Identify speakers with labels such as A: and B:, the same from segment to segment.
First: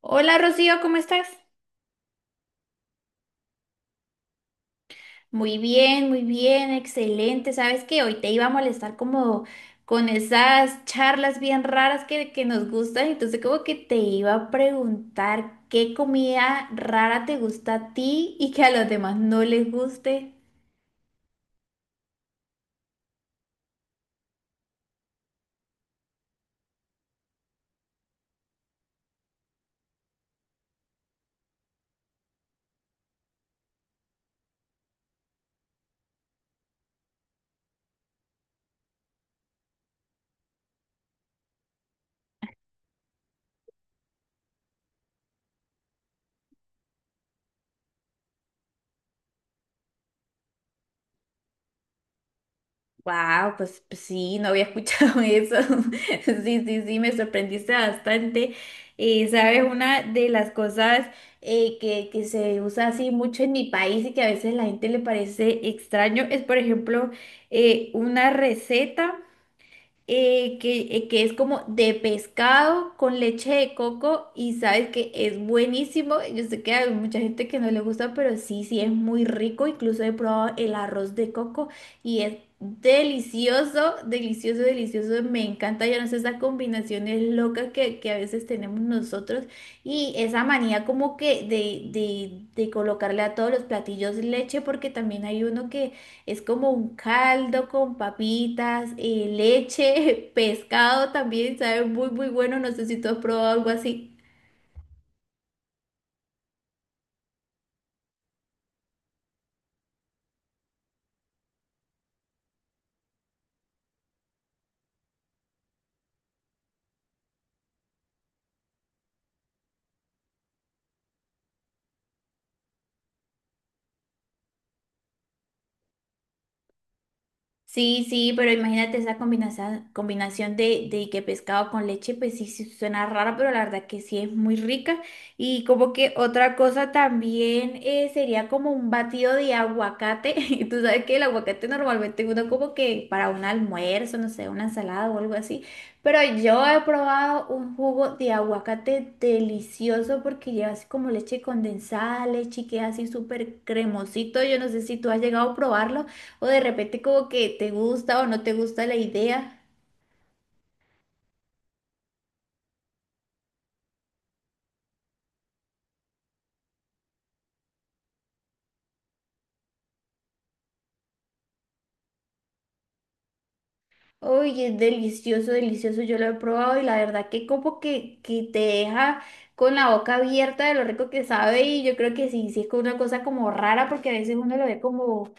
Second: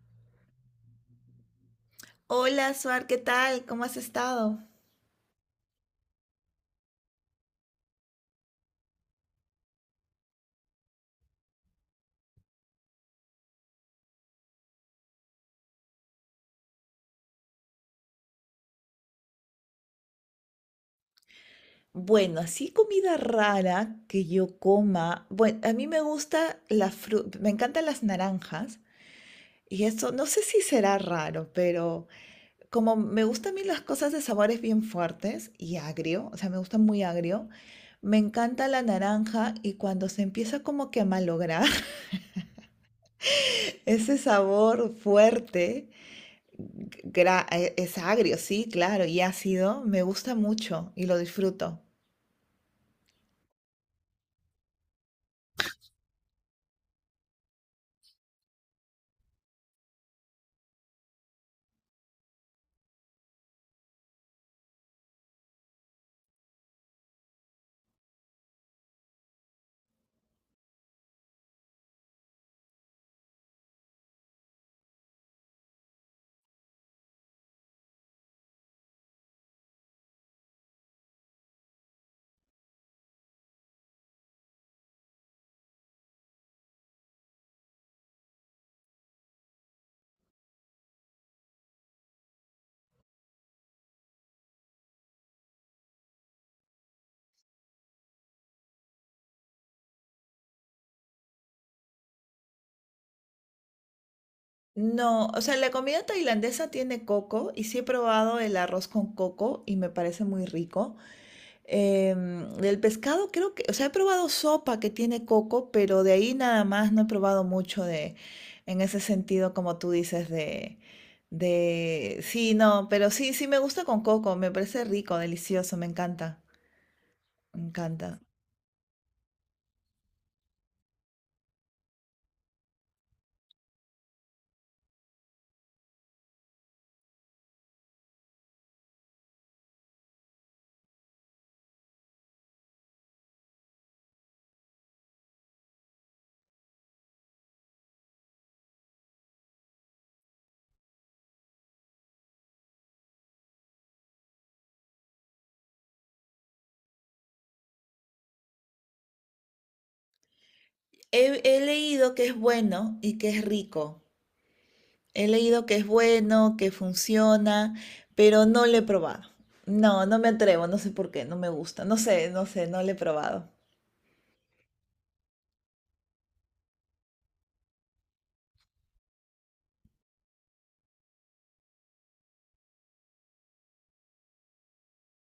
A: Hola Rocío, ¿cómo estás?
B: Hola, Suar, ¿qué tal? ¿Cómo has estado?
A: Muy bien, excelente. Sabes que hoy te iba a molestar como con esas charlas bien raras que nos gustan, entonces como que te iba a preguntar qué comida rara te gusta a ti y que a los demás no les guste.
B: Bueno, así comida rara que yo coma. Bueno, a mí me gusta la fruta, me encantan las naranjas y esto no sé si será raro, pero como me gustan a mí las cosas de sabores bien fuertes y agrio, o sea, me gusta muy agrio, me encanta la naranja y cuando se empieza como que a malograr ese sabor fuerte, es agrio, sí, claro, y ácido, me gusta mucho y lo disfruto.
A: Wow, pues, pues sí, no había escuchado eso. Sí, sí, sí, me sorprendiste bastante. Sabes, una de las cosas que se usa así mucho en mi país y que a veces la gente le parece extraño es, por ejemplo, una receta que es como de pescado con leche de coco, y sabes que es buenísimo. Yo sé que hay mucha gente que no le gusta, pero sí, sí es muy rico. Incluso he probado el arroz de coco y es delicioso, delicioso, delicioso. Me encanta, yo no sé, esas combinaciones locas que a veces tenemos nosotros y esa manía como que de colocarle a todos los platillos leche, porque también hay uno que es como un caldo con papitas, leche, pescado también, sabe muy, muy bueno. No sé si tú has probado algo así.
B: No, o sea, la comida tailandesa tiene coco y sí he probado el arroz con coco y me parece muy rico. Del pescado creo que, o sea, he probado sopa que tiene coco, pero de ahí nada más no he probado mucho en ese sentido, como tú dices, sí, no, pero sí, sí me gusta con coco, me parece rico, delicioso, me encanta, me
A: Sí,
B: encanta.
A: sí, pero imagínate esa combinación, combinación de que pescado con leche, pues sí, sí suena rara, pero la verdad que sí es muy rica. Y como que otra cosa también sería como un batido de aguacate. Y tú sabes que el aguacate normalmente uno como que para un almuerzo, no sé, una ensalada o algo así. Pero yo he probado un jugo de aguacate delicioso, porque lleva así como leche condensada, leche, que es así súper cremosito. Yo no sé si tú has llegado a probarlo, o de repente como que te gusta o no te gusta la idea.
B: He leído que es bueno y que es rico. He leído que es bueno, que funciona, pero no lo he probado. No, no me atrevo, no sé por qué, no me gusta, no sé, no sé, no lo he probado.
A: Oye, es delicioso, delicioso. Yo lo he probado y la verdad que como que te deja con la boca abierta de lo rico que sabe, y yo creo que sí, sí es como una cosa como rara, porque a veces uno lo ve como,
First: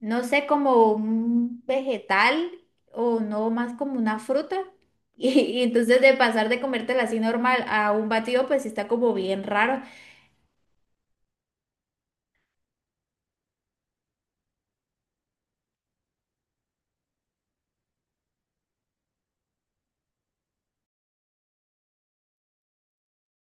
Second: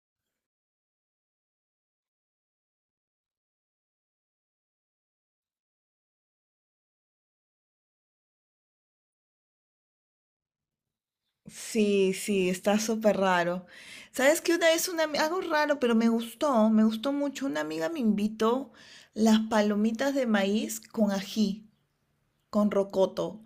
A: no sé, como un vegetal o no más como una fruta. Y, y entonces de pasar de comértela así normal a un batido, pues sí está como bien raro.
B: Sí, sí, está súper raro. ¿Sabes que una vez algo raro, pero me gustó mucho? Una amiga me invitó las palomitas de maíz con ají, con rocoto.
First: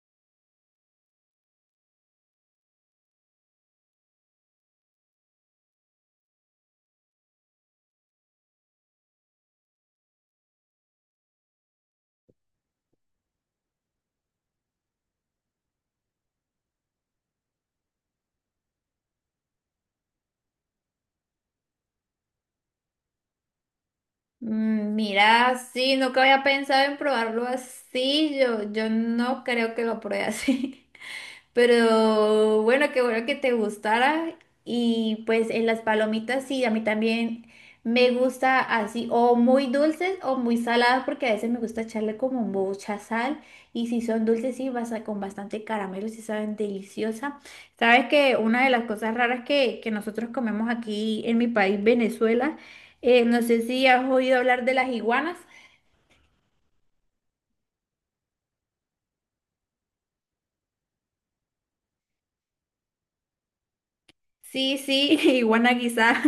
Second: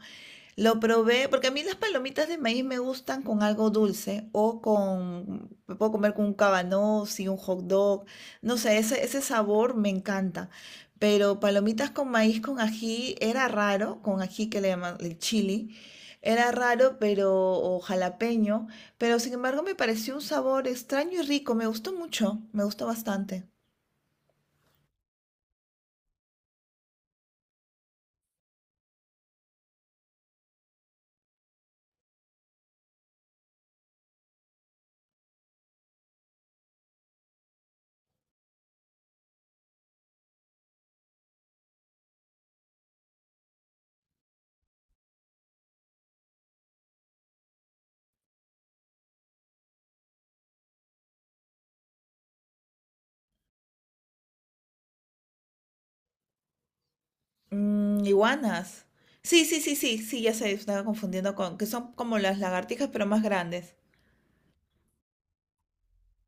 B: Lo probé, porque a mí las palomitas de maíz me gustan con algo dulce o con, me puedo comer con un cabanossi y un hot dog, no sé, ese sabor me encanta. Pero palomitas con maíz con ají era raro, con ají que le llaman el chili, era raro, pero, o jalapeño, pero sin embargo me pareció un sabor extraño y rico, me gustó mucho, me gustó bastante.
A: Mm, mira, sí, nunca había pensado en probarlo así. Yo no creo que lo pruebe así. Pero bueno, qué bueno que te gustara. Y pues en las palomitas sí, a mí también me gusta así, o muy dulces o muy saladas, porque a veces me gusta echarle como mucha sal. Y si son dulces, sí, con bastante caramelo, sí saben deliciosa. Sabes que una de las cosas raras que nosotros comemos aquí en mi país, Venezuela, no sé si has oído hablar de las iguanas.
B: Mm, iguanas. Sí, sí, sí, sí, sí, ya se estaba confundiendo con, que son como las lagartijas, pero más grandes.
A: Sí, sí, iguana guisada.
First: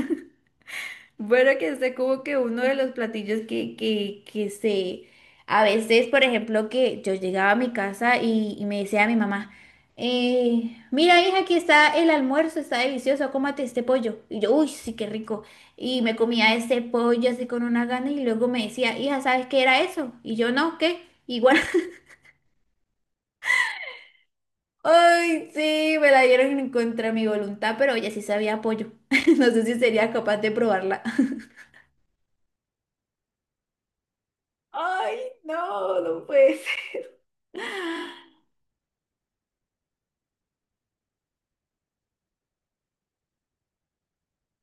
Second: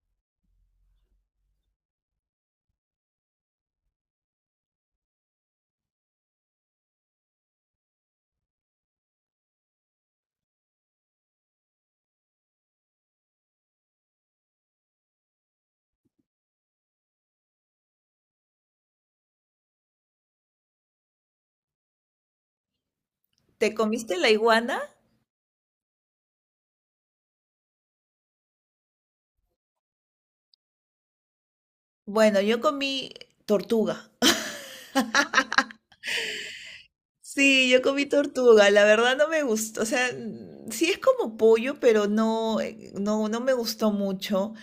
A: Bueno, que es como que uno de los platillos que se... A veces, por ejemplo, que yo llegaba a mi casa y me decía a mi mamá, mira, hija, aquí está el almuerzo, está delicioso, cómate este pollo. Y yo, uy, sí, qué rico. Y me comía este pollo así con una gana y luego me decía, hija, ¿sabes qué era eso? Y yo, no, ¿qué? Igual.
B: ¿Te comiste la iguana?
A: Ay, sí, me la dieron en contra de mi voluntad, pero ella sí sabía apoyo. No sé si sería capaz de probarla.
B: Bueno, yo comí tortuga.
A: Ay, no, no puede ser.
B: Sí, yo comí tortuga, la verdad no me gustó, o sea, mm, sí es como pollo, pero no, no, no me gustó mucho.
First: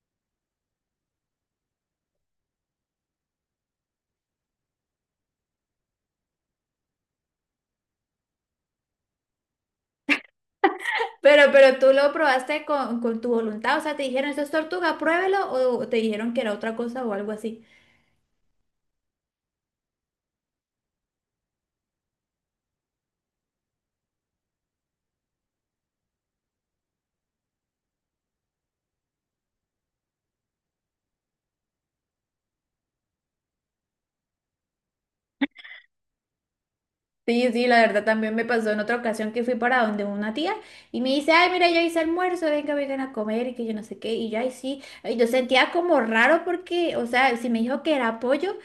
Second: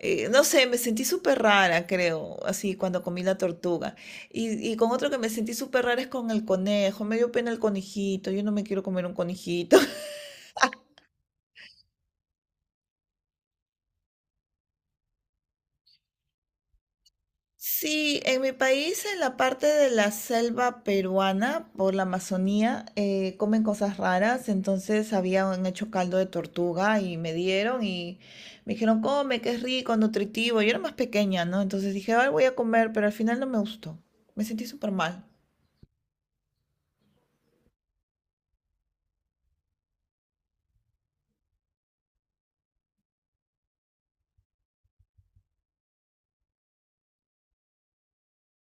B: No sé, me sentí súper rara, creo, así cuando comí la tortuga. Y con otro que me sentí súper rara es con el conejo, me dio pena el conejito, yo no me quiero comer un conejito.
A: Pero tú lo probaste con tu voluntad, o sea, te dijeron, esto es tortuga, pruébelo, o te dijeron que era otra cosa o algo así.
B: Sí, en mi país, en la parte de la selva peruana, por la Amazonía, comen cosas raras. Entonces habían hecho caldo de tortuga y me dieron y me dijeron, come, que es rico, nutritivo. Yo era más pequeña, ¿no? Entonces dije, ay, voy a comer, pero al final no me gustó. Me sentí súper mal.
A: Sí, sí, la verdad también me pasó en otra ocasión que fui para donde una tía y me dice, ay, mira, yo hice almuerzo, venga, vengan a comer y que yo no sé qué, y yo, ay, sí, y yo sentía como raro porque, o sea, si me dijo que era pollo,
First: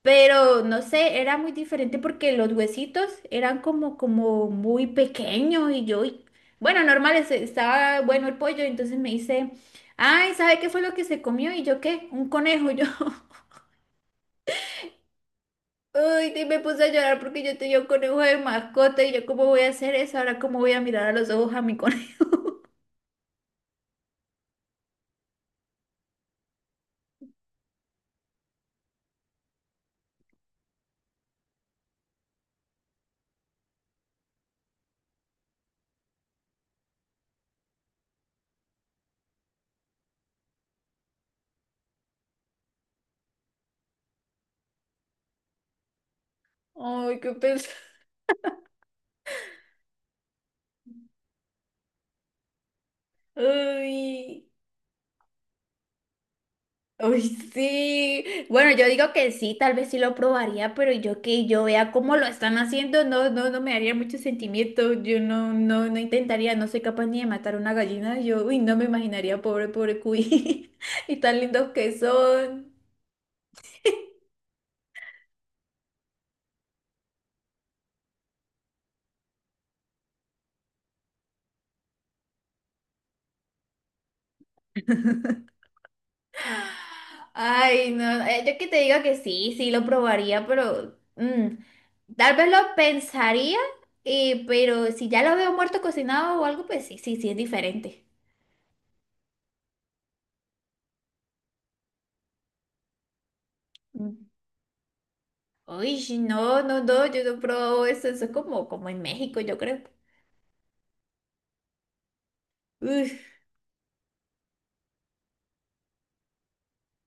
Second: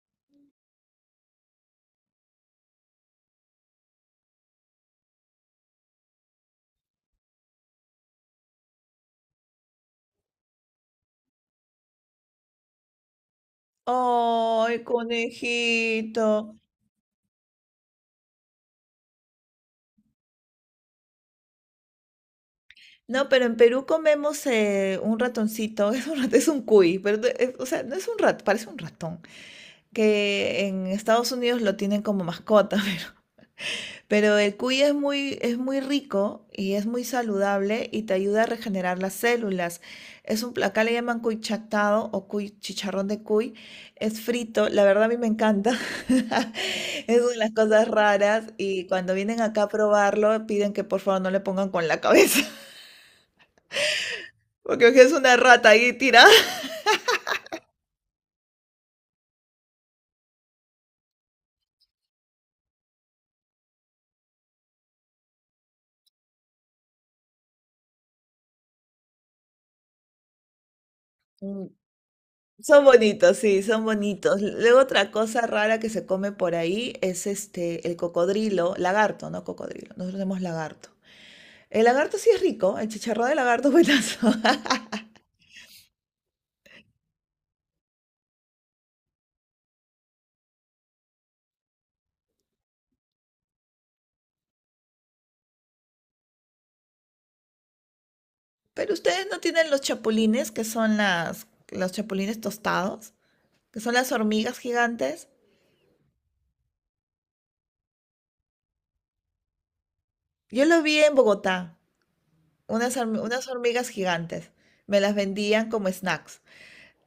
A: pero no sé, era muy diferente porque los huesitos eran como, como muy pequeños, y yo, bueno, normal, estaba bueno el pollo, entonces me dice, ay, ¿sabe qué fue lo que se comió? Y yo, ¿qué? Un conejo, yo.
B: Ay, conejito.
A: Uy, y me puse a llorar porque yo tenía un conejo de mascota, y yo, ¿cómo voy a hacer eso? Ahora, ¿cómo voy a mirar a los ojos a mi conejo?
B: No, pero en Perú comemos un ratoncito, es es un cuy, pero o sea, no es un rat, parece un ratón, que en Estados Unidos lo tienen como mascota, pero el cuy es muy rico y es muy saludable y te ayuda a regenerar las células. Es acá le llaman cuy chactado o cuy chicharrón de cuy, es frito, la verdad a mí me encanta.
A: Ay,
B: Es una
A: qué
B: de las
A: pesar.
B: cosas raras y cuando vienen acá a probarlo piden que por favor no le pongan con la cabeza.
A: Uy.
B: Porque es una rata ahí tira.
A: Uy, sí. Bueno, yo digo que sí, tal vez sí lo probaría, pero yo que yo vea cómo lo están haciendo, no, no, no me haría mucho sentimiento. Yo no, no, no intentaría, no soy capaz ni de matar una gallina. Yo, uy, no me imaginaría, pobre, pobre cuy. Y tan
B: Mm.
A: lindos que son.
B: Son bonitos, sí, son bonitos. Luego otra cosa rara que se come por ahí es este, el cocodrilo, lagarto, no cocodrilo. Nosotros tenemos lagarto. El lagarto sí es rico, el chicharrón de lagarto es buenazo.
A: Ay, no. Yo que te diga que sí, sí lo probaría, pero mm, tal vez lo pensaría, pero si ya lo veo muerto cocinado o algo, pues sí, sí, sí es diferente.
B: Pero ustedes no tienen los chapulines, que son los chapulines tostados, que son las hormigas gigantes.
A: Uy, sí, no, no, no, yo no he probado eso, eso es como, como en México, yo creo.
B: Yo lo vi en Bogotá,
A: Uf,
B: unas hormigas gigantes. Me las vendían como snacks.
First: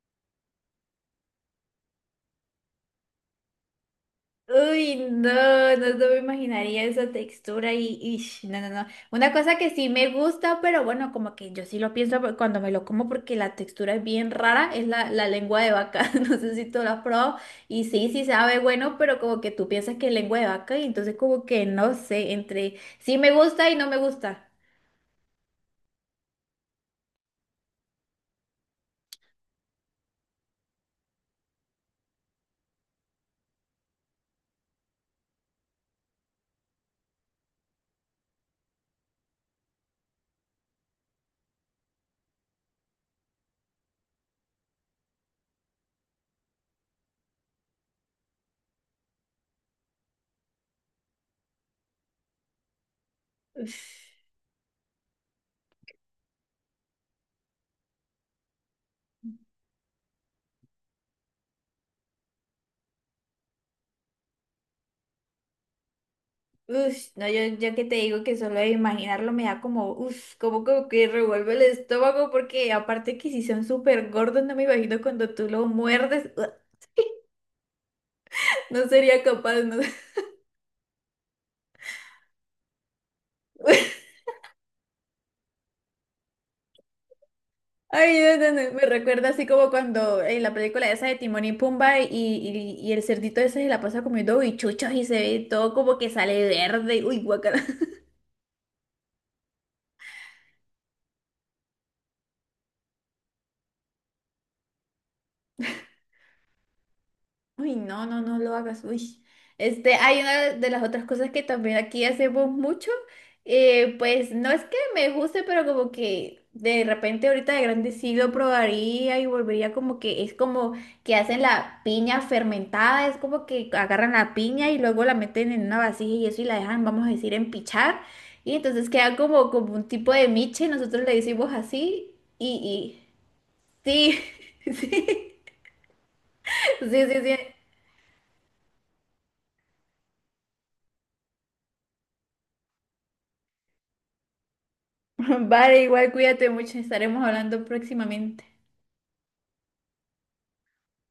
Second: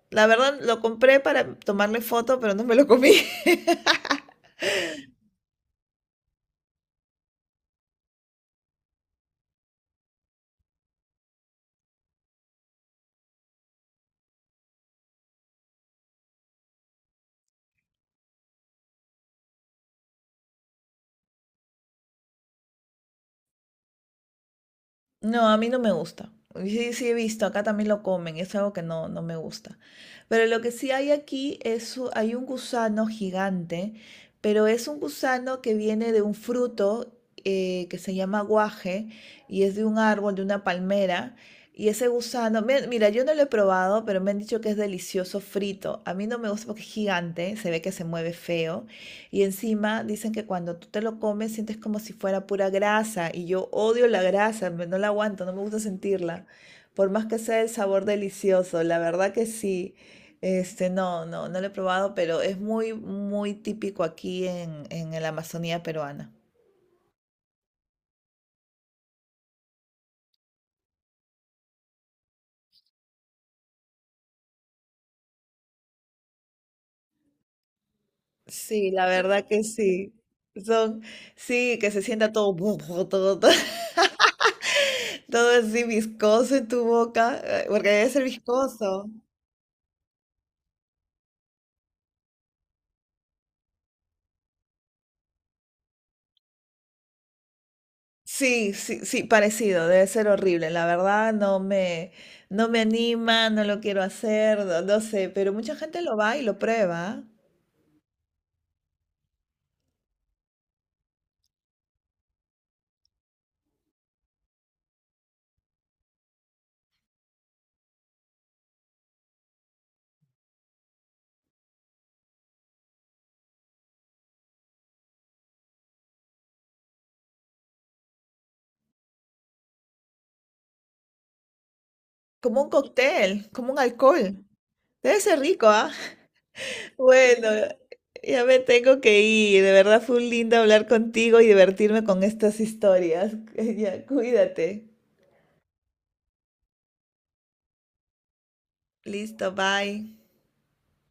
B: La verdad, lo compré para tomarle foto, pero no me lo comí.
A: uy, no, no, no me imaginaría esa textura y no, no, no. Una cosa que sí me gusta, pero bueno, como que yo sí lo pienso cuando me lo como, porque la textura es bien rara, es la lengua de vaca, no sé si tú la has probado, y sí, sí sabe bueno, pero como que tú piensas que es lengua de vaca, y entonces como que no sé, entre sí me gusta y no me gusta.
B: No, a mí no me gusta. Sí, sí he visto, acá también lo comen, es algo que no, no me gusta. Pero lo que sí hay aquí es, hay un gusano gigante, pero es un gusano que viene de un fruto que se llama guaje y es de un árbol, de una palmera. Y ese gusano, mira, yo no lo he probado, pero me han dicho que es delicioso frito. A mí no me gusta porque es gigante, se ve que se mueve feo. Y encima dicen que cuando tú te lo comes sientes como si fuera pura grasa y yo
A: Uf.
B: odio la grasa, no la aguanto, no me gusta sentirla, por más que sea el sabor delicioso, la verdad que sí. Este, no, no, no lo he probado, pero es muy, muy típico aquí en la Amazonía peruana.
A: Ush, no, yo que te digo que solo de imaginarlo me da como, uff, como, como que revuelve el estómago, porque aparte que si son súper gordos, no me imagino cuando tú lo muerdes, no
B: Sí, la
A: sería
B: verdad
A: capaz,
B: que
A: no.
B: sí. Son, sí, que se sienta todo, todo, todo, todo así viscoso en tu boca, porque debe
A: Ay,
B: ser
A: no, no, no, me
B: viscoso.
A: recuerda así como cuando en la película esa de Timón y Pumba, y el cerdito ese se la pasa comiendo bichuchos y se ve todo como que sale verde, uy, guacala.
B: Sí, sí, sí, parecido, debe ser horrible, la verdad no me, no me anima, no lo quiero hacer, no, no sé, pero mucha gente lo va y lo prueba, ¿ah?
A: Uy, no, no, no lo hagas. Uy. Este, hay una de las otras cosas que también aquí hacemos mucho. Pues no es que me guste, pero como que de repente ahorita de grande sí lo probaría y volvería, como que es como que hacen la piña fermentada, es como que agarran la piña y luego la meten en una vasija y eso y la dejan, vamos a decir, empichar. Y entonces queda como, como un tipo de miche, nosotros le decimos así,
B: Como un cóctel, como un
A: y
B: alcohol,
A: sí,
B: debe ser
A: sí.
B: rico, ¿ah?
A: Sí, sí, sí.
B: Bueno, ya me tengo que ir, de verdad fue un lindo hablar contigo y divertirme con estas historias. Ya, cuídate,
A: Vale, igual cuídate mucho, estaremos hablando próximamente.
B: listo, bye.